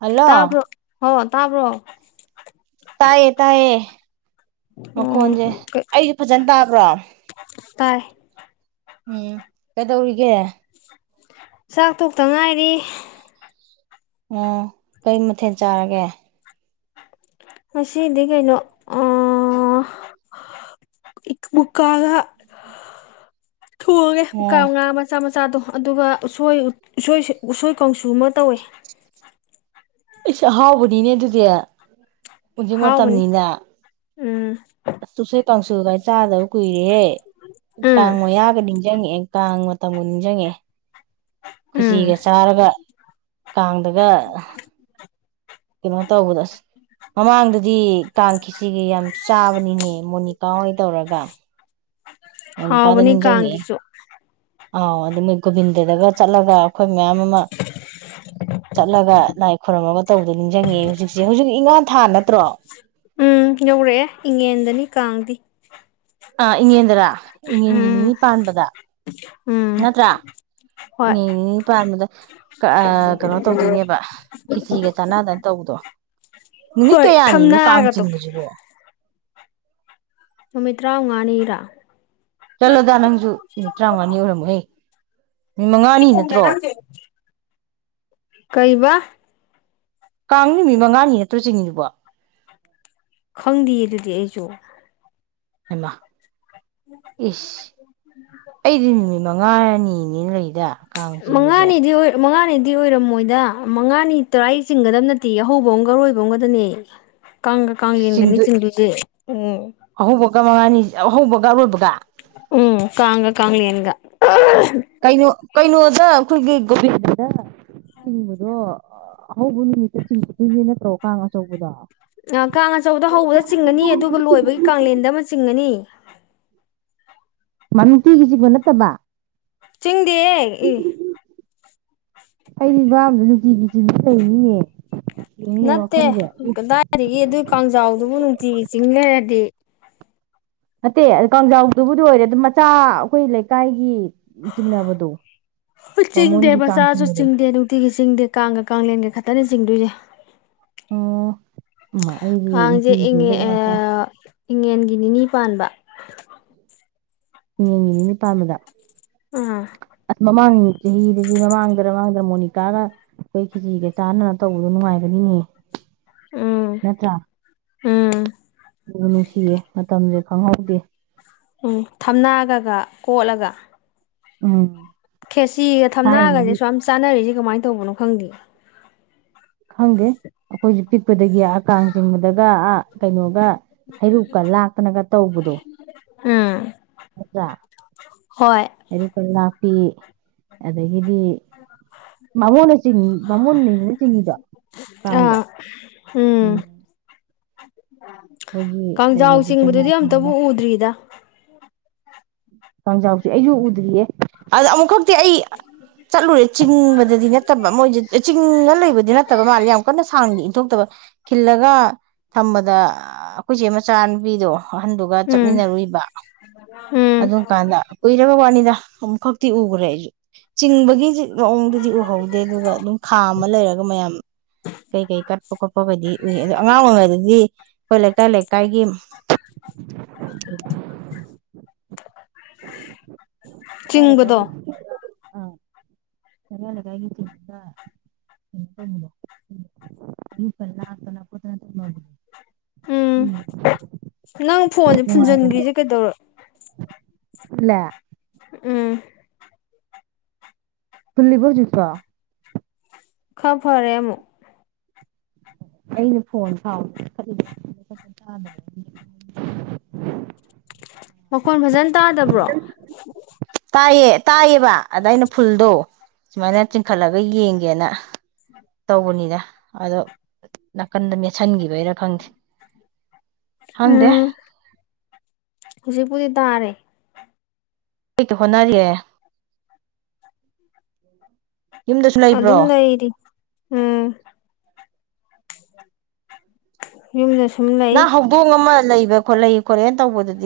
Hello ꯇꯥꯕ꯭ꯔꯣ ꯍꯣ ꯇꯥꯕ꯭ꯔꯣ ꯇꯥꯏꯌꯦ ꯇꯥꯏꯌꯦ ꯎꯝ ꯃꯈꯣꯟꯁꯦ ꯑꯩꯁꯦ ꯐꯖꯅ ꯇꯥꯕ꯭ꯔꯣ ꯇꯥꯏ ꯎꯝ ꯀꯩꯗꯧꯔꯤꯒꯦ ꯆꯥꯛ ꯇꯣꯛꯇꯉꯥꯏꯗꯤ ꯑꯣ ꯀꯩ ꯃꯊꯦꯜ ꯆꯥꯔꯒꯦ ꯃꯁ ꯏꯗꯤ ꯀꯩꯅꯩꯅꯣ ꯑ ꯕꯨꯀꯒ ꯊꯣꯡꯑꯒꯦ ꯃꯨꯀꯥ ꯑꯣ ꯃꯨꯀꯥ ꯃꯆꯥ ꯃꯆꯥ ꯃꯆꯥꯗꯣ ꯑꯗꯨꯒ ꯎ ꯎꯁꯣꯏ ꯀꯥꯡꯁꯨ ꯑꯃ ꯇꯧꯋꯦ ꯑꯩꯁ ꯑꯍꯥꯎꯕꯅꯤꯅꯦ ꯑꯗꯨꯗꯤ ꯍꯧꯖꯤꯛ ꯍꯥꯎꯕꯅꯤ ꯃꯇꯝꯅꯤꯅ ꯎꯝ ꯑ ꯇꯁꯦ ꯇꯥꯡꯁꯨꯒꯥꯏ ꯆꯥꯗꯕ ꯀꯨꯏꯔꯦꯍꯦ ꯎꯝ ꯀꯥꯡꯉ ꯌꯥꯒ ꯅꯤꯡꯁꯤꯡꯉꯛꯦ ꯀꯥꯡ ꯃꯇꯝꯕꯨ ꯅꯤꯡꯁꯤꯡꯉꯦ ꯎꯝ ꯈꯨꯣꯏꯖꯤꯒ ꯆꯥꯔꯒ ꯀꯥꯡꯗꯒ ꯀꯩꯅꯣ ꯇꯧꯕꯗꯣ ꯑꯁ ꯃꯃꯥꯡꯗꯗꯤ ꯀꯥꯡ ꯈꯤꯁꯤꯒ ꯌꯥꯝ ꯆꯥꯕꯅꯤꯅꯦ ꯃꯣꯅꯤꯀꯥ ꯍꯣꯏ ꯇꯧꯔꯒ ꯑꯣꯀꯗ ꯍꯥꯎꯕꯅꯤ ꯅꯤꯡꯖꯉꯦ ꯀꯥꯡꯁꯤꯁꯨ ꯑ ꯑꯗꯨ ꯃꯒꯣꯕꯤꯤꯟꯗꯗꯒ ꯆꯠꯂꯒ ꯑꯩꯈꯣꯏ ꯃꯌꯥꯝ ꯑꯃ ꯆꯠꯂꯒ ꯂꯥꯏ ꯈꯣꯏꯔꯝꯃꯒ ꯇꯧꯕꯗꯣ ꯅꯤꯡꯁꯤꯡꯉꯦ ꯍꯧꯖꯤꯛꯁꯦ ꯍꯧꯖꯤꯛ ꯏꯪꯈꯥꯥꯟ ꯊꯥ ꯅꯠꯇ꯭ꯔꯣ ꯎꯝ ꯌꯧꯔꯛꯑꯦ ꯏꯪꯉꯦꯟꯗꯅꯤ ꯀꯥꯡꯗꯤ ꯑ ꯏꯉꯦꯗ꯭ꯔꯥ ꯏꯉꯟꯒꯤ ꯎꯝ ꯅꯤꯅꯤ ꯄꯥꯟꯕꯗ ꯎꯝ ꯅꯠꯇ꯭ꯔꯥ ꯍꯣꯏ ꯎꯝ ꯄꯥꯔꯃꯤꯗ ꯀꯩꯅꯣ ꯇꯧꯗꯣꯏꯅꯦꯕ ꯈꯤꯆꯤꯒ ꯆꯥꯟꯅꯗꯅ ꯇꯧꯕꯗꯣ ꯅꯨꯃꯤꯠ ꯍꯣꯏ ꯀꯌꯥꯅꯤꯅꯣ ꯀꯥꯡ ꯊꯝꯅꯥꯒꯗꯣ ꯆꯤꯡꯕꯕꯁꯤꯕꯣ ꯍꯃꯤꯠꯇ꯭ꯔꯥ ꯎ ꯉꯅꯤꯔꯥ ꯆꯂꯣꯗꯗꯥ ꯅꯪꯁꯨ ꯅꯨꯃꯤꯠ ꯇꯔꯥꯃꯉꯥꯅꯤ ꯌꯔꯝꯃꯣ ꯑꯩ ꯃꯤ ꯃꯉꯥꯅꯤ ꯅꯠꯇ꯭ꯔꯣ ꯀꯩ ꯋꯥ ꯇꯆꯤꯡꯕ ꯈꯪꯗꯦꯌꯦ ꯑꯗꯨꯗꯤ ꯑꯩꯁꯨ ꯏ ꯏꯁ ꯑꯩꯗꯤ ꯅꯨꯃꯤꯠ ꯃꯉꯥꯅꯤꯅꯤꯅ ꯂꯩꯗ ꯀꯥꯡ ꯆꯤꯡꯕꯁꯦ ꯀꯥꯟꯩꯗꯤ ꯑꯣꯏꯔꯝꯃꯣꯏꯗ ꯃꯉꯥꯅꯤ ꯇꯔꯥ ꯆꯤꯡꯒꯗꯕ ꯅꯠꯇꯦ ꯑꯍꯧꯕ ꯑꯝꯒꯔꯣꯏꯕ ꯑꯃꯝꯒꯗꯅꯦ ꯀꯉ ꯀꯥꯂꯤꯦꯅꯤ ꯆꯤꯡꯦ ꯑꯍꯧꯕ ꯀ ꯃꯉꯅꯤ ꯑꯍꯧꯕ ꯀꯔꯕꯒ ꯎꯝ ꯀꯉ ꯀꯉꯂꯤꯅꯤꯡꯒ ꯀꯩꯅ ꯀꯩꯅꯩꯅꯣ ꯑꯗꯣ ꯑꯩꯈꯣꯏꯒꯤ ꯒꯣꯕꯤꯟꯗꯅ ꯆꯤꯡꯕꯗꯣ ꯑꯍꯧꯕ ꯅꯨꯃꯤꯠꯇ ꯆꯤꯡꯒꯗꯣꯏꯅꯦ ꯅꯠꯇ꯭ꯔꯣ ꯀꯥꯡ ꯑꯆꯧꯕꯗꯣ ꯀꯥꯡ ꯑꯆꯧꯕꯗ ꯍꯧꯕꯗ ꯆꯤꯡꯉꯅꯤ ꯑꯗꯨꯒ ꯂꯣꯏꯕꯒꯤ ꯀꯂꯦꯟꯗ ꯑꯃ ꯆꯤꯡꯉꯅꯤ ꯃꯃꯤꯇꯤꯒꯤꯁꯤꯕ ꯅꯠꯇꯕ ꯆꯤꯡꯗꯤꯌꯦ ꯏ ꯑꯩꯗꯤ ꯚꯕꯥꯝꯗꯨ ꯅꯨꯡꯇꯕꯤ [unintelligible] ꯅꯠꯇꯦ ꯋꯥꯈꯜꯁꯦ ꯀꯗꯥꯏꯗꯒꯤ ꯑꯗꯨ ꯀꯥꯡꯖꯥꯎꯗꯨꯕꯨ ꯅꯨꯡꯇꯤꯒꯤ ꯆꯤꯡ ꯂꯩꯔꯗꯤ ꯅꯠꯇꯦ ꯑꯗꯨ ꯀꯥꯡꯖꯥꯎꯗꯨꯕꯨꯗꯤ ꯑꯣꯏꯔꯦ ꯑꯗꯣ ꯃꯆꯥ ꯑꯩꯈꯣꯏ ꯂꯩꯀꯥꯏꯒꯤ ꯆꯤꯡꯅꯕꯗꯣ ꯆꯤꯡꯗꯦ ꯕꯥꯃꯣꯟꯒꯤ ꯀꯥꯡ ꯃꯆꯥꯁꯨ ꯆꯤꯡꯕꯗꯣ ꯆꯤꯡꯗꯦ ꯅꯨꯡꯇꯤꯒꯤ ꯆꯤꯡꯗꯦ ꯀꯥꯡꯒ ꯀꯥꯡꯂꯦꯟꯒ ꯈꯛꯇꯅꯤ ꯆꯤꯡꯗꯣꯏꯅꯦ꯫ ꯑꯣ ꯑꯩꯗꯤ ꯀꯥꯡꯁꯦ ꯅꯨꯡꯇꯤꯒꯤ ꯏꯉꯦ ꯆꯤꯡꯕꯣꯏ ꯉꯥꯛꯇ ꯑ ꯏꯉꯦꯟꯒꯤ ꯅꯤꯅꯤ ꯄꯥꯟꯕ꯫ ꯏꯉꯦꯟꯒꯤ ꯄꯥꯟꯕꯗ ꯑ ꯑꯁ ꯃꯃꯥꯡ ꯆꯍꯤꯗꯗꯤ ꯃꯃꯥꯡꯗ ꯃꯃꯥꯡꯗ ꯃꯣꯅꯤꯀꯥꯅ ꯑꯩꯈꯣꯏ ꯈꯦꯆꯔꯤꯒ ꯆꯥꯟꯅꯗꯅ ꯇꯧꯕꯗꯣ ꯅꯨꯡꯉꯥꯏꯕꯅꯤꯅꯦ꯫ ꯎꯝ ꯅꯠꯇ꯭ꯔ ꯎꯝ ꯅꯨꯡꯁꯤꯌꯦ ꯃꯇꯝꯁꯦ ꯈꯪꯍꯧꯗꯦ ꯎꯝ ꯊꯝꯅꯥꯒꯒ ꯀꯣꯠꯂꯒ ꯎꯝ ꯈꯦꯆꯔꯤꯒ ꯊꯝꯅꯒꯁꯦ ꯊꯥꯏꯅꯗꯤ ꯑꯥꯁꯨꯛꯌꯥꯝ ꯆꯥꯅꯔꯤꯁꯤ ꯀꯃꯥꯏꯅ ꯇꯧꯕꯅꯣ ꯈꯪꯗꯦ ꯈꯪꯗꯦ ꯑꯩꯈꯣꯏꯁꯨ ꯄꯤꯛꯄꯗꯒꯤ ꯀꯥꯡ ꯆꯤꯡꯕꯗꯒ ꯑ ꯀꯩꯅꯣꯒ ꯍꯩꯔꯨꯛꯀ ꯂꯥꯠꯇꯅꯒ ꯇꯧꯕꯗꯣ ꯎꯝ ꯅꯠꯇꯔꯥ ꯍꯣꯏ ꯍꯩꯔꯨꯛꯀ ꯂꯥꯠꯄ ꯄ ꯑꯗꯒꯤꯗꯤ ꯕꯥꯃꯣꯟꯅ ꯕꯥꯃꯣꯟꯅꯅꯤꯅꯥ ꯆꯤꯡꯉꯤꯗꯣ ꯑꯥ ꯑꯣꯝ [inaudible] ꯑꯗꯨ [unintelligible] ꯀꯥꯡꯖꯥꯎ ꯆꯣꯡꯉꯥ ꯆꯤꯡꯕꯗꯨꯗꯤ ꯑꯝꯇꯕꯨ ꯊꯥꯔꯒ ꯎꯗ꯭ꯔꯤꯗ꯫ ꯎ [inaudible] ꯀꯥꯡꯖꯥꯎꯁꯦ ꯑꯩꯁꯨ ꯎꯗ꯭ꯔꯤꯌꯦ꯫ ꯑꯗ ꯑꯃꯨꯛꯈꯛꯇꯤ ꯑꯩ ꯆꯠꯂꯨꯔꯦ ꯆꯤꯡꯕꯗꯗꯤ ꯅꯠꯇꯕ ꯃꯣꯏ ꯆꯤꯡꯉ ꯂꯩꯕꯗꯤ ꯅꯠꯇꯕ ꯃꯥꯜꯂꯦ ꯌꯥꯝ ꯀꯟꯅ ꯁꯥꯡ ꯏꯟꯊꯣꯛꯇꯕ ꯈꯤꯜꯂꯒ ꯊꯝꯕ ꯗ ꯑꯩꯈꯣꯏ ꯆꯦ ꯃꯆꯥꯅꯨꯄꯤꯗꯣ ꯑꯍꯟꯗꯨꯒ ꯎꯝ ꯆꯠꯃꯤꯟꯅꯔꯨꯏꯕ ꯎꯝ ꯑꯗꯨꯝ ꯀꯥꯟꯗ ꯀꯨꯏꯔꯕ ꯋꯥꯅꯤꯗ ꯑꯃꯨꯛꯈꯛ ꯑꯤ ꯎꯒ꯭ꯔ ꯆꯤꯡꯕꯒꯤ ꯍꯧꯖꯤ ꯃꯑꯣꯡꯗꯨꯗꯤ ꯎꯍꯧꯗꯦ ꯑꯗꯨꯒ ꯑꯗꯨꯝ ꯈꯥ ꯑꯃ ꯂꯩꯔꯒ ꯃꯌꯥꯝ ꯀꯩ ꯀꯩ ꯀꯠꯄ ꯈꯣꯠꯄꯒꯩꯗꯤ ꯎꯏ ꯑꯣ ꯑꯉꯥꯡ ꯑꯣꯏꯔꯤꯉꯩꯗꯗꯤ ꯑꯩꯈꯣꯏ ꯂꯩꯀꯥꯏ ꯂꯩꯀꯥꯏꯒꯤ ꯀꯔꯦ ꯀꯒꯤ ꯆꯤꯡꯕꯗꯣ ꯑꯥ ꯂꯩꯀꯥꯏ ꯂꯩꯀꯥꯏꯒꯤ ꯆꯗ ꯀꯩꯅꯣ ꯇꯧꯕꯗꯣ ꯑꯨ ꯐꯅꯄꯅ ꯈꯣꯠꯇꯅ ꯊꯝꯃꯕꯗꯣ ꯎꯝ ꯅꯪ ꯐꯣꯟꯁꯦ ꯐꯨꯟꯖꯟꯈꯔꯤꯁꯦ ꯀꯩꯗꯧꯔ ꯂ ꯎꯝ ꯐꯜꯂꯤꯕ ꯀ ꯈ ꯐꯔꯦꯃꯣ ꯑꯩꯅ ꯐꯣꯟꯥꯎꯂꯤ ꯃꯈꯣꯟ ꯐꯖꯅ ꯇꯥꯗꯕ꯭ꯔꯣ ꯇꯥꯏꯌꯦ ꯇꯥꯏꯌꯦꯕ ꯑꯗ ꯑꯩꯅ ꯐꯨꯜꯗꯣ ꯁꯨꯃꯥꯏꯅ ꯆꯤꯡꯈꯠꯂꯒ ꯌꯦꯡ ꯌꯦꯅ ꯇꯒꯅꯤꯗ ꯑꯗꯣ ꯅꯥꯀꯟꯗ ꯃꯦꯠꯁꯤꯟꯈꯤꯕꯩꯔꯥ ꯈꯪꯗꯦ ꯍꯪꯗꯦ ꯍꯨꯖꯤ ꯄꯨꯨꯖꯤ ꯇꯥꯔꯦ ꯍꯛꯇ ꯍꯣꯠꯅꯔꯤꯌꯦ ꯌꯨꯝꯗꯁꯨ ꯑꯗꯨ ꯂꯩꯕ꯭ꯔꯣ ꯑꯗꯨꯝ ꯂꯏꯔꯤ ꯎꯝ ꯌꯦꯉꯗꯁ ꯅ ꯍꯧꯗꯣꯡ ꯑꯃ ꯂꯩꯕ ꯈꯣꯠꯛꯏ ꯈꯣꯠꯂꯦ ꯇꯧꯕꯗꯨꯗꯤ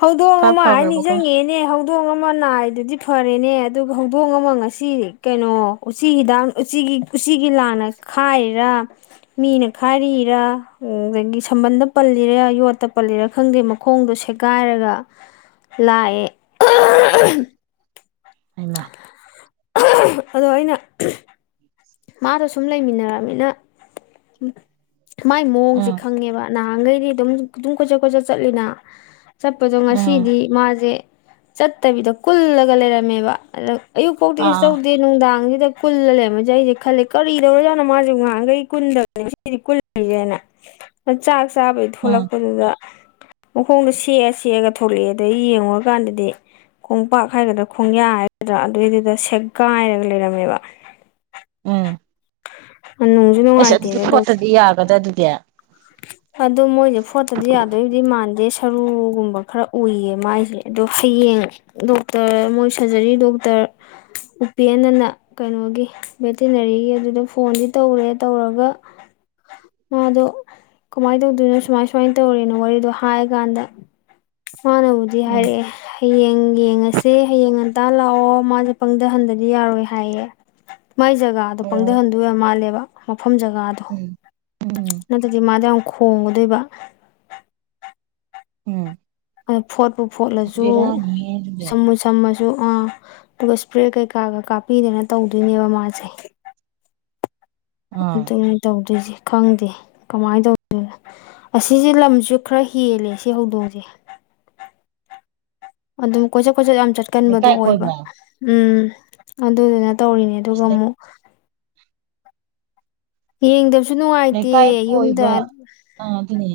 ꯍꯧꯗꯣꯡ ꯈꯔ ꯑꯃ ꯍꯥꯏ ꯐꯈ꯭ꯔꯕꯀꯣ ꯅꯤꯡꯁꯤꯡꯉꯛꯦꯅꯦ ꯍꯧꯗꯣꯡ ꯑꯃ ꯅꯥꯏꯗꯨꯗꯤ ꯐꯔꯦꯅꯦ ꯑꯗꯨꯒ ꯍꯧꯗꯣꯡ ꯑꯃ ꯉꯁꯤ ꯀꯩꯅꯣ ꯎꯆꯤ ꯍꯤꯗꯥꯛ ꯎꯆꯤꯒꯤ ꯎꯆꯤꯒꯤ ꯂꯥꯟꯅ ꯈꯥꯏꯔꯤꯔꯥ ꯃꯤꯅ ꯈꯥꯏꯔꯤꯔꯥ ꯑꯗꯒꯤ ꯁꯝꯕꯟꯗ ꯄꯜꯂꯤꯔ ꯌꯣꯠꯇ ꯄꯜꯂꯤꯔꯥ ꯈꯪꯗꯦ ꯃꯈ ꯈꯣꯡꯗꯣ ꯁꯦꯒꯥꯏꯔꯒ ꯂꯥꯛꯑꯦ ꯑꯃ ꯑꯗꯣ ꯑꯩꯅ ꯃꯥꯗꯣ ꯁꯨꯝ ꯂꯩꯃꯤꯟꯅꯔꯃꯤꯅ ꯃꯥꯏ ꯃꯑꯣꯡꯁꯦ ꯎꯝ ꯈꯪꯉꯦꯕ ꯅꯍꯥꯟꯈꯩꯗꯤ ꯑꯗꯨꯝ ꯑꯗꯨꯝ ꯀꯣꯏꯆꯠ ꯀꯣꯏꯆꯠ ꯆꯠꯂꯤꯅ ꯆꯠꯄꯗꯣ ꯎꯝ ꯉꯁꯤꯗꯤ ꯃꯥꯁꯦ ꯆꯠꯇꯕꯤꯗꯣ ꯀꯨꯜꯂꯒ ꯂꯩꯔꯝꯃꯦꯕ ꯑꯗ ꯑꯌꯨꯛ ꯀꯧꯗꯤꯤꯁꯨ ꯑꯥ ꯇꯧꯗꯦ ꯅꯨꯡꯗꯥꯡꯁꯤ ꯐꯨꯜꯂ ꯂꯦ ꯃꯖ ꯈꯜꯂꯤꯦ ꯀꯔꯤꯗꯧꯔꯖꯥꯅꯣ ꯃꯥꯁꯦ ꯉꯍꯥꯡꯈꯩ ꯀꯨꯟꯗꯕꯅꯤ ꯁꯤꯗꯤ ꯀꯨꯜꯂꯤꯁꯦꯅ ꯆ ꯆꯥꯕꯩ ꯎꯝ ꯊꯣꯛꯂꯛꯄꯗꯨꯗ ꯃꯈꯣꯡꯗꯣ ꯁꯦꯛꯑ ꯁꯦꯛꯑꯒ ꯊꯣꯛꯂꯛꯑꯦ ꯑꯗꯨꯗ ꯌꯦꯡꯉꯨꯔꯀꯥꯟꯗꯗꯤ ꯈꯣꯡꯄꯥꯛ ꯍꯥꯏꯒꯗ꯭ꯔꯥ ꯈꯣꯡꯌꯥ ꯍꯥꯏꯒꯗ꯭ꯔꯥ ꯑꯗꯨꯏꯗꯨꯗ ꯁꯦꯛꯒꯥꯏꯔꯒ ꯂꯩꯔꯝꯃꯦꯕ ꯎꯝ ꯅꯨꯡꯁꯨ ꯑꯁ ꯑꯗꯨꯗꯤ ꯅꯨꯡꯉꯥꯏꯇꯦꯗ ꯗꯣꯛꯇꯔ ꯄꯣꯠꯇꯗꯤ ꯌꯥꯒꯗ꯭ꯔ ꯑꯗꯨꯗꯤ ꯀꯌꯥ ꯑꯗꯣ ꯃꯣꯏꯁꯦ ꯐꯣꯠꯇꯗꯤ ꯌꯥꯗꯣꯏꯕꯨꯗꯤ ꯃꯥꯟꯗꯦ ꯁꯔꯨꯒꯨꯝꯕ ꯈꯔ ꯎꯏꯌꯦ ꯃꯥꯏꯁꯦ ꯑꯗꯣ ꯍꯌꯦꯡ ꯗꯣꯛꯇꯔ ꯃꯣꯏ ꯁꯔꯖꯔꯤ ꯗꯣꯛꯇꯔ ꯎꯄꯦꯅꯅ ꯀꯩꯅꯣꯒꯤ ꯚꯦꯇꯤꯅꯔꯤꯒꯤ ꯑꯗꯨꯗ ꯐꯣꯟꯗꯤ ꯇꯧꯔꯦ ꯇꯧꯔꯒ ꯃꯥꯗꯣ ꯀꯃꯥꯏꯅ ꯇꯧꯗꯣꯏꯅꯣ ꯁꯨꯃꯥꯏ ꯁꯨꯃꯥꯏ ꯇꯧꯔꯤꯅꯣ ꯋꯥꯔꯤꯗꯣ ꯍꯥꯏ ꯀꯥꯟꯗ ꯃꯥꯅꯕꯨꯗꯤ ꯎꯝ ꯍꯥꯏꯔꯛꯑꯦ ꯍꯌꯦꯡ ꯌꯦꯡꯉꯁꯦ ꯍꯌꯦꯡ ꯍꯇꯥ ꯂꯥꯛꯑꯣ ꯃꯥꯁꯦ ꯄꯪꯊꯍꯟꯗꯗꯤ ꯌꯥꯔꯣꯏ ꯍꯥꯏꯌꯦ ꯃꯥꯏ ꯖꯒꯥꯗꯣ ꯑꯣ ꯄꯪꯊꯍꯟꯗꯣꯏꯕ ꯃꯥꯜꯂꯦꯕ ꯃꯐꯝ ꯖꯒꯥꯗꯣ ꯎꯝ ꯎꯝ ꯍꯥꯏꯗꯤ ꯃꯥꯗ ꯌꯥꯝ ꯈꯣꯡꯒꯗꯣꯏꯕ ꯎꯝ ꯑꯣ ꯐꯣꯠ ꯨ ꯑꯁ ꯐꯣꯠꯂꯁꯨ ꯕꯦꯔꯥꯅꯤꯍꯦ ꯑꯗꯨꯗꯤ ꯁꯃꯨ ꯁꯃ ꯁꯨ ꯑꯥ ꯑꯗꯨꯒ ꯏꯁꯄ꯭ꯔꯦ ꯀꯩꯀꯥꯒ ꯀꯥꯞꯄꯤꯗꯅ ꯇꯧꯗꯣꯏꯅꯦꯕ ꯃꯥꯁꯦ ꯑꯥ ꯑꯗꯨꯅ ꯇꯧꯗꯣꯏꯁꯦ ꯈꯪꯗꯦ ꯀꯃꯥꯏꯅ ꯇꯧꯣꯏꯅꯅꯣ ꯑꯁꯤꯁꯦ ꯂꯝꯁꯨ ꯈꯔ ꯍꯦꯜꯂꯦ ꯁꯤ ꯍꯧꯗꯣꯡꯁꯦ ꯑꯗꯨꯝ ꯀꯣꯏ ꯈꯣꯏꯆꯠ ꯌꯥꯝ ꯆꯠꯀꯟꯕꯗꯨꯣ ꯂꯩꯀꯥꯏ ꯑꯣꯏꯕ ꯀꯣꯏꯕ꯭ꯔꯥ ꯎꯝ ꯑꯗꯨꯗ ꯇꯧꯔꯤꯅꯦ ꯑꯗꯨꯒ ꯑꯁ ꯑꯃꯨꯛ ꯌꯦꯡꯗ ꯂꯩꯀꯥꯏ ꯀꯣꯏꯕ ꯑ ꯑꯗꯨꯅꯦ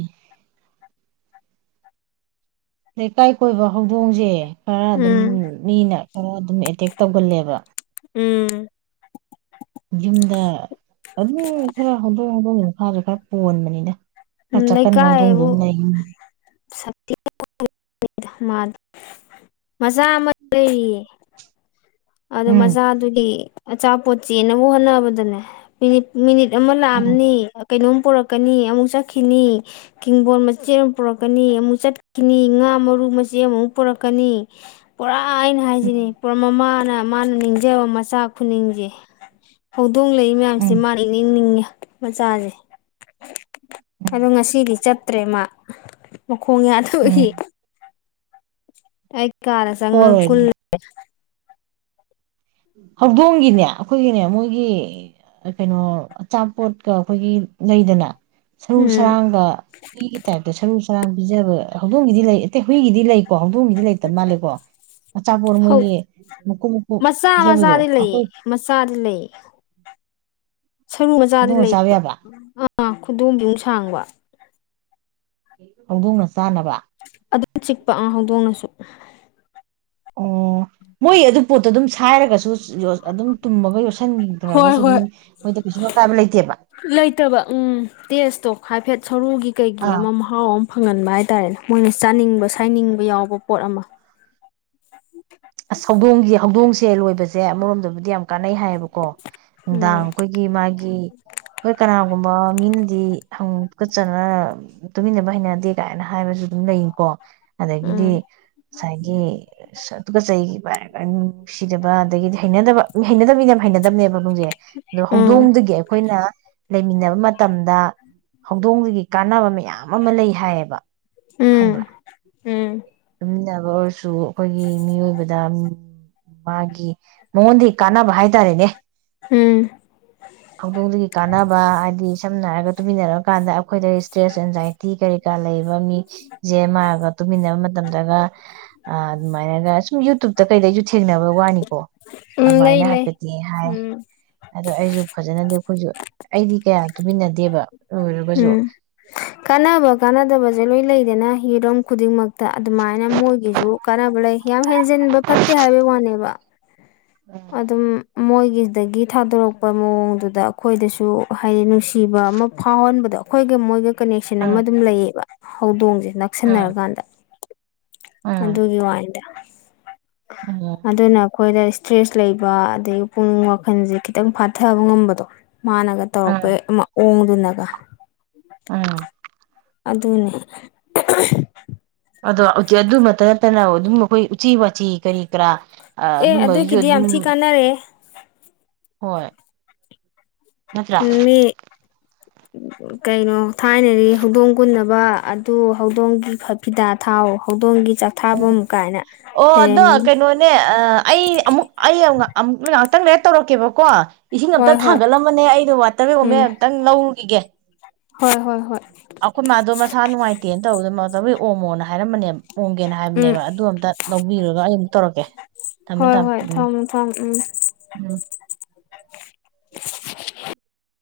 ꯂꯩꯀꯥꯏ ꯀꯣꯏꯕ ꯍꯧꯗꯣꯡꯁꯦ ꯈꯔ ꯑꯗꯨꯝ ꯎꯝ ꯃꯤꯅ ꯈꯔ ꯑꯗꯨꯝ ꯑꯦꯇꯦꯛ ꯇꯧꯒꯜꯂꯦꯕ ꯎꯝ ꯌꯨꯝꯗ ꯑꯗꯨꯝ ꯈꯔ ꯍꯧꯗꯣꯛ ꯍꯧꯗꯣꯡ ꯃꯈꯥꯁꯨ ꯈꯔ ꯄꯣꯟꯕꯅꯤꯅ ꯎꯝ ꯆꯀꯟ ꯂꯩꯀꯥꯏꯕꯨ ꯅꯧꯗꯗꯨꯝ ꯂꯩ ꯁꯛꯇꯤ ꯃꯆꯥ ꯑꯃ ꯂꯩꯔꯤꯌꯦ ꯑꯗꯨꯣ ꯎꯝ ꯃꯆꯥꯗꯨꯗꯤ ꯑꯆꯥꯄꯣꯠ ꯆꯦꯟꯅꯅꯕ ꯍꯣꯠꯅꯕꯗꯅꯦ ꯃꯤꯅꯤꯠ ꯑꯃ ꯎꯝ ꯂꯑꯅꯤ ꯀꯩꯅꯣꯝ ꯄꯨꯔꯛꯀꯅꯤ ꯑꯃꯨꯛ ꯆꯠꯈꯤꯅꯤ ꯀꯤꯡꯗꯝꯡꯕꯣꯣꯟ ꯃꯆꯦ ꯑꯃ ꯄꯨꯔꯛꯀꯅꯤ ꯑꯃꯨꯛ ꯆꯠꯈꯤꯅꯤ ꯉꯥ ꯃꯔꯨ ꯃꯆꯦ ꯑꯃꯃꯨꯛ ꯄꯨꯔꯛꯀꯅꯤ ꯄꯨꯔꯥ ꯑꯥ ꯑꯩꯅ ꯎꯝ ꯍꯥꯏꯁꯤꯅꯦ ꯄꯨꯔꯥ ꯃꯃꯥ ꯅ ꯃꯥꯅ ꯅꯤꯡꯖꯕ ꯃꯆꯥ ꯈꯨꯗꯤꯁꯦ ꯍꯧꯗꯣꯡ ꯂꯩ ꯃꯌꯥꯝꯁꯦ ꯎꯝ ꯃꯥ ꯏꯅꯤꯡꯅꯤꯡꯉꯤ ꯃꯆꯥꯁꯦ ꯑꯗꯣ ꯎꯝ ꯉꯁꯤꯗꯤ ꯆꯠꯇ꯭ꯔꯦ ꯃꯥ ꯈꯣꯡꯉꯌꯥ ꯎꯝ ꯊꯣꯛꯏ ꯑꯩ ꯀꯔꯁꯉ ꯊꯣꯛꯑꯔꯣꯏ ꯀ ꯍꯧꯗꯣꯡꯒꯤꯅꯦ ꯑꯩꯈꯣꯏꯒꯤꯅꯦ ꯃꯣꯏꯒꯤ ꯀꯩꯅꯣ ꯑꯆꯥꯄꯣꯠꯀ ꯑꯩꯈꯣꯏꯒꯤ ꯂꯩꯗꯅ ꯁꯔꯨ ꯎꯝ ꯁꯔꯥꯡꯗ ꯍꯨꯔꯤꯒꯤ ꯇꯥꯏꯞꯇ ꯁꯔꯨ ꯆꯔꯥꯡ ꯄꯤꯖꯕ ꯍꯧꯗꯣꯡꯒꯤꯗꯤ ꯂꯩ ꯑꯇꯩ ꯍꯨꯏꯒꯤꯗꯤ ꯂꯩꯀꯣ ꯑꯗꯨꯒꯤꯗꯤ ꯂꯩꯇꯕ ꯃꯥꯜꯂꯦꯀꯣ ꯃꯆꯥꯄꯣꯠ ꯃꯣꯏꯒꯤ ꯃꯀꯨꯞ ꯃꯀꯨꯞ ꯃꯆꯥ ꯄꯤꯖꯕꯗꯣ ꯃꯆꯥꯗꯤ ꯂꯩꯌꯦ ꯑꯩꯈꯣꯏ ꯃꯆꯥꯗꯤ ꯂꯩꯌꯦ ꯁꯔꯨ ꯃꯆꯥꯗꯤ ꯍꯧꯗꯣꯡꯅ ꯆꯥꯕ ꯂꯩꯌꯦꯕ ꯌꯥꯕ ꯑꯥ ꯈꯨꯗꯣꯝꯕꯤꯃꯅꯨꯡ ꯁꯥꯡꯕ ꯍꯧꯗꯣꯡꯅ ꯆꯥꯅꯕ ꯑꯗꯨꯝ ꯆꯤꯛꯄ ꯍꯧꯗꯣꯡꯅꯁꯨ ꯑꯣ ꯃꯣꯏ ꯑꯗꯨ ꯄꯣꯠꯇꯣ ꯑꯗꯨꯝ ꯁꯥꯏꯔꯒꯁꯨ ꯑꯗꯨꯝ ꯇꯨꯝꯃꯒ ꯌꯣꯠꯁꯤꯟꯗ꯭ꯔꯒꯁꯨ ꯑꯗꯨꯝ ꯃꯣꯏꯗ ꯀꯩꯁꯨ ꯑꯀꯥꯏꯕ ꯂꯩꯇꯦꯕ ꯈ ꯍꯥꯏꯥꯏꯐꯦꯠ ꯁꯔꯨꯒꯤ ꯀꯩꯒꯤ ꯑꯥ ꯑꯃ ꯃꯍꯥꯎ ꯑꯃ ꯐꯪꯍꯟꯕ ꯍꯥꯏꯇꯥꯔꯦꯅꯦ ꯃꯣꯏꯅ ꯆꯥꯅꯤꯡꯕ ꯁꯥꯏꯅꯤꯡꯕ ꯌꯥꯎꯕ ꯄꯣꯠ ꯑꯃ ꯑꯁ ꯍꯧꯗꯣꯡꯒꯤ ꯍꯧꯗꯣꯡꯁꯦ ꯂꯣꯏꯕꯁꯦ ꯑꯃꯔꯣꯝꯗꯕꯨꯗꯤ ꯌꯥꯝ ꯀꯥꯟꯅꯩ ꯍꯥꯏꯌꯦꯕꯀꯣ ꯅꯨꯡꯗꯥꯡ ꯎꯝ ꯑꯩꯈꯣꯏꯒꯤ ꯃꯥꯒꯤ ꯑꯩꯈꯣꯏ ꯀꯅꯥꯒꯨꯝꯕ ꯃꯤꯅꯗꯤꯪ ꯀꯠꯆꯅ ꯇꯨꯃꯤꯟꯅꯕ ꯍꯩꯅꯗꯦ ꯀꯥꯏꯅ ꯍꯥꯏꯕꯁꯨ ꯑꯗꯨꯝ ꯂꯩꯀꯣ ꯎꯝ ꯑꯗꯒꯤꯗꯤ ꯉꯁꯥꯏꯒꯤ ꯀ ꯆꯩ ꯅꯨꯡꯁꯤꯗꯕ ꯑꯗꯒꯤꯗꯤ ꯍꯩꯅꯗꯕ ꯍꯩꯅꯗꯕ ꯃꯤꯅꯦ ꯌꯥꯝ ꯍꯩꯅꯗꯕꯅꯦꯕ ꯈꯁꯦ ꯑꯗ ꯎꯝ ꯍꯧꯗꯣꯡꯗꯨꯒꯤ ꯑꯩꯈꯣꯏꯅ ꯂꯩꯃꯤꯟꯅꯕ ꯃꯇꯝꯗ ꯍꯧꯗꯣꯡꯗꯨꯒꯤ ꯀꯥꯟꯅꯕ ꯃꯌꯥꯝ ꯑꯃ ꯂꯩ ꯍꯥꯏꯌꯦꯕ ꯎꯝ ꯈꯪꯕ꯭ꯔꯥ ꯎꯝ ꯑꯗꯨꯝꯕ ꯁꯨ ꯑꯩꯈꯣꯏꯒꯤ ꯃꯤꯑꯣꯏꯕꯗ ꯃꯥꯒꯤ ꯃꯣꯟ ꯀꯥꯟ ꯥꯏ ꯇꯔꯦꯅꯦ ꯎꯝ ꯍꯧꯗꯣꯡꯗꯒꯤ ꯀꯥꯟꯅꯕ ꯍꯥꯏꯗꯤ ꯁꯝꯅ ꯍꯥꯏꯔꯒ ꯇꯨꯃꯤꯟꯅꯔ ꯀꯥꯟꯗ ꯑꯩꯈꯣꯏꯗ ꯏꯁ꯭ꯇ꯭ꯔꯦꯁ ꯑꯦꯟꯖꯥꯏꯇꯤ ꯀꯔꯤ ꯀꯥ ꯂꯩꯕ ꯃꯤ ꯦ ꯃꯥꯒꯔꯣ ꯄꯤꯅꯕ ꯃꯇꯝꯗꯒ ꯑꯗꯨꯃꯥꯏꯅꯒ ꯁꯨꯝ ꯌꯨꯇꯕꯇ ꯀꯩꯗꯩꯁꯨ ꯊꯦꯡꯅꯕ ꯋꯥꯅꯤꯀꯣ ꯎꯝ ꯂꯩ ꯑꯗꯨꯃꯥꯏꯅ ꯂꯩ ꯍꯥꯏꯄꯦꯗꯤ ꯍꯥꯏ ꯎꯝ ꯑꯗꯣ ꯑꯩꯁꯨ ꯐꯖꯅꯗꯤ ꯑꯩꯈꯣꯏꯁꯨ ꯑꯩꯗꯤ ꯀꯌꯥ ꯇꯨꯃꯤꯟꯅꯗꯦꯕ ꯑꯣꯏꯒꯁꯨ ꯎꯝ ꯀꯥꯟꯅꯕ ꯀꯥꯟꯅꯗꯕꯁꯦ ꯂꯣꯏꯅ ꯂꯩꯗꯅ ꯍꯤꯔꯝ ꯈꯨꯗꯤꯡꯃꯛꯇ ꯑꯗꯨꯃꯥꯏꯅ ꯃꯣꯏꯒꯤꯁꯨ ꯀꯥꯟꯅꯕ ꯂꯩ ꯌꯥꯝ ꯍꯦꯟꯖꯤꯟꯕ ꯐꯠꯇꯦ ꯍꯥꯏꯕꯩ ꯋꯥꯅꯦꯕ ꯑꯗꯨꯝ ꯃꯣꯏꯒꯤꯗꯒꯤ ꯊꯥꯗꯣꯔꯛꯄ ꯃꯑꯣꯡꯗꯨꯗ ꯑꯩꯈꯣꯏꯗꯁꯨ ꯍꯥꯏꯗꯤ ꯅꯨꯡꯁꯤꯕ ꯑꯃ ꯐꯥꯎꯍꯟꯕꯗꯣ ꯑꯩꯈꯣꯏꯒ ꯃꯣꯏꯒ ꯀꯅꯦꯛꯁꯟ ꯑꯃ ꯎꯝ ꯑꯗꯨꯝ ꯂꯩꯌꯦꯕ ꯍꯧꯗꯣꯡꯁꯦ ꯎꯝ ꯅꯛꯁꯤꯟꯅꯔꯀꯥꯟꯗ ꯎꯝ ꯑꯗꯨꯒꯤ ꯋꯥꯗ ꯎꯝ ꯑꯗꯨꯅ ꯑꯩꯈꯣꯏꯗ ꯏꯁꯇ꯭ꯔꯦꯁ ꯂꯩꯕ ꯑꯗꯒꯤ ꯄꯨꯛꯅꯤꯡ ꯋꯥꯈꯟꯁꯦ ꯈꯤꯇꯪ ꯐꯥꯊꯕ ꯉꯝꯕꯗꯣ ꯃꯥꯅꯒ ꯇꯧꯔꯛꯄ ꯑꯗꯨꯅꯒ ꯑꯥ ꯑꯗꯨꯅꯦ ꯑꯗꯣ ꯑꯗꯨꯃꯛꯇ ꯅꯠꯇꯅ ꯑꯗꯨꯝ ꯑꯩꯈꯣꯏ ꯎꯆꯤ ꯋꯥꯆꯤ ꯀꯔꯤ ꯀꯔꯥ ꯑꯦ ꯑꯗꯨꯝꯕꯒꯤꯁꯨ ꯑꯗꯨꯒꯤꯗꯤ ꯑꯗꯨꯝ ꯌꯥꯝ ꯊꯤ ꯀꯥꯟꯅꯔꯦ ꯍꯣꯏ ꯅꯠꯇ꯭ꯔꯥ ꯎ ꯃꯤ ꯀꯩꯩꯅꯣ ꯊꯥꯏꯅꯔꯤ ꯍꯧꯗꯣꯡ ꯀꯨꯅꯕ ꯑꯗꯨ ꯍꯧꯗꯣꯡꯒꯤ ꯐ ꯐꯤꯗꯥ ꯊꯥꯎ ꯍꯧꯗꯣꯡꯒꯤ ꯎꯝ ꯆꯥꯛꯊꯥꯐꯝ ꯀꯥꯏꯅ ꯑꯣ ꯑꯗꯣ ꯂꯩꯔꯝꯃꯤ ꯀꯩꯅꯣꯅꯦ ꯑꯩ ꯑꯃꯨꯛ ꯑꯩ ꯈꯤꯇꯪ ꯔꯦꯠ ꯇꯧꯔꯛꯀꯦꯕꯀꯣ ꯏꯁꯤꯡ ꯑꯝꯇ ꯍꯣꯏ ꯍꯣꯏ ꯊꯥꯡꯒꯠꯂꯝꯕꯅꯦ ꯑꯩꯗꯣ ꯋꯥꯇꯔꯃꯦꯒꯃꯦꯦꯟ ꯎꯝ ꯑꯝꯛꯇꯪ ꯂꯧꯔꯨꯈꯤꯒꯦ ꯍꯣꯏ ꯍꯣꯏ ꯍꯣꯏ ꯑꯩꯈꯣꯏ ꯃꯥꯗꯣ ꯃꯁꯥ ꯅꯨꯡꯉꯥꯏꯇꯦꯅ ꯇꯧꯕꯗ ꯇꯧꯒꯤ ꯑꯣꯃꯣꯅ ꯍꯥꯏꯔꯝꯕꯅꯦꯕ ꯍꯣꯡꯒꯦꯅ ꯎꯝ ꯍꯥꯏꯕꯅꯦꯕ ꯑꯗꯨ ꯑꯝꯇ ꯂꯧꯕꯤꯔꯨꯔꯒ ꯑꯩ ꯑꯃꯨꯛ ꯇꯧꯔꯛꯀꯦ ꯊꯝꯃꯦ ꯍꯣꯏ ꯊꯝꯃꯦ ꯍꯣꯏ ꯎꯝ ꯊꯝꯃꯣ ꯊꯝꯃꯣ ꯎꯝ ꯎꯝ [unintelligible]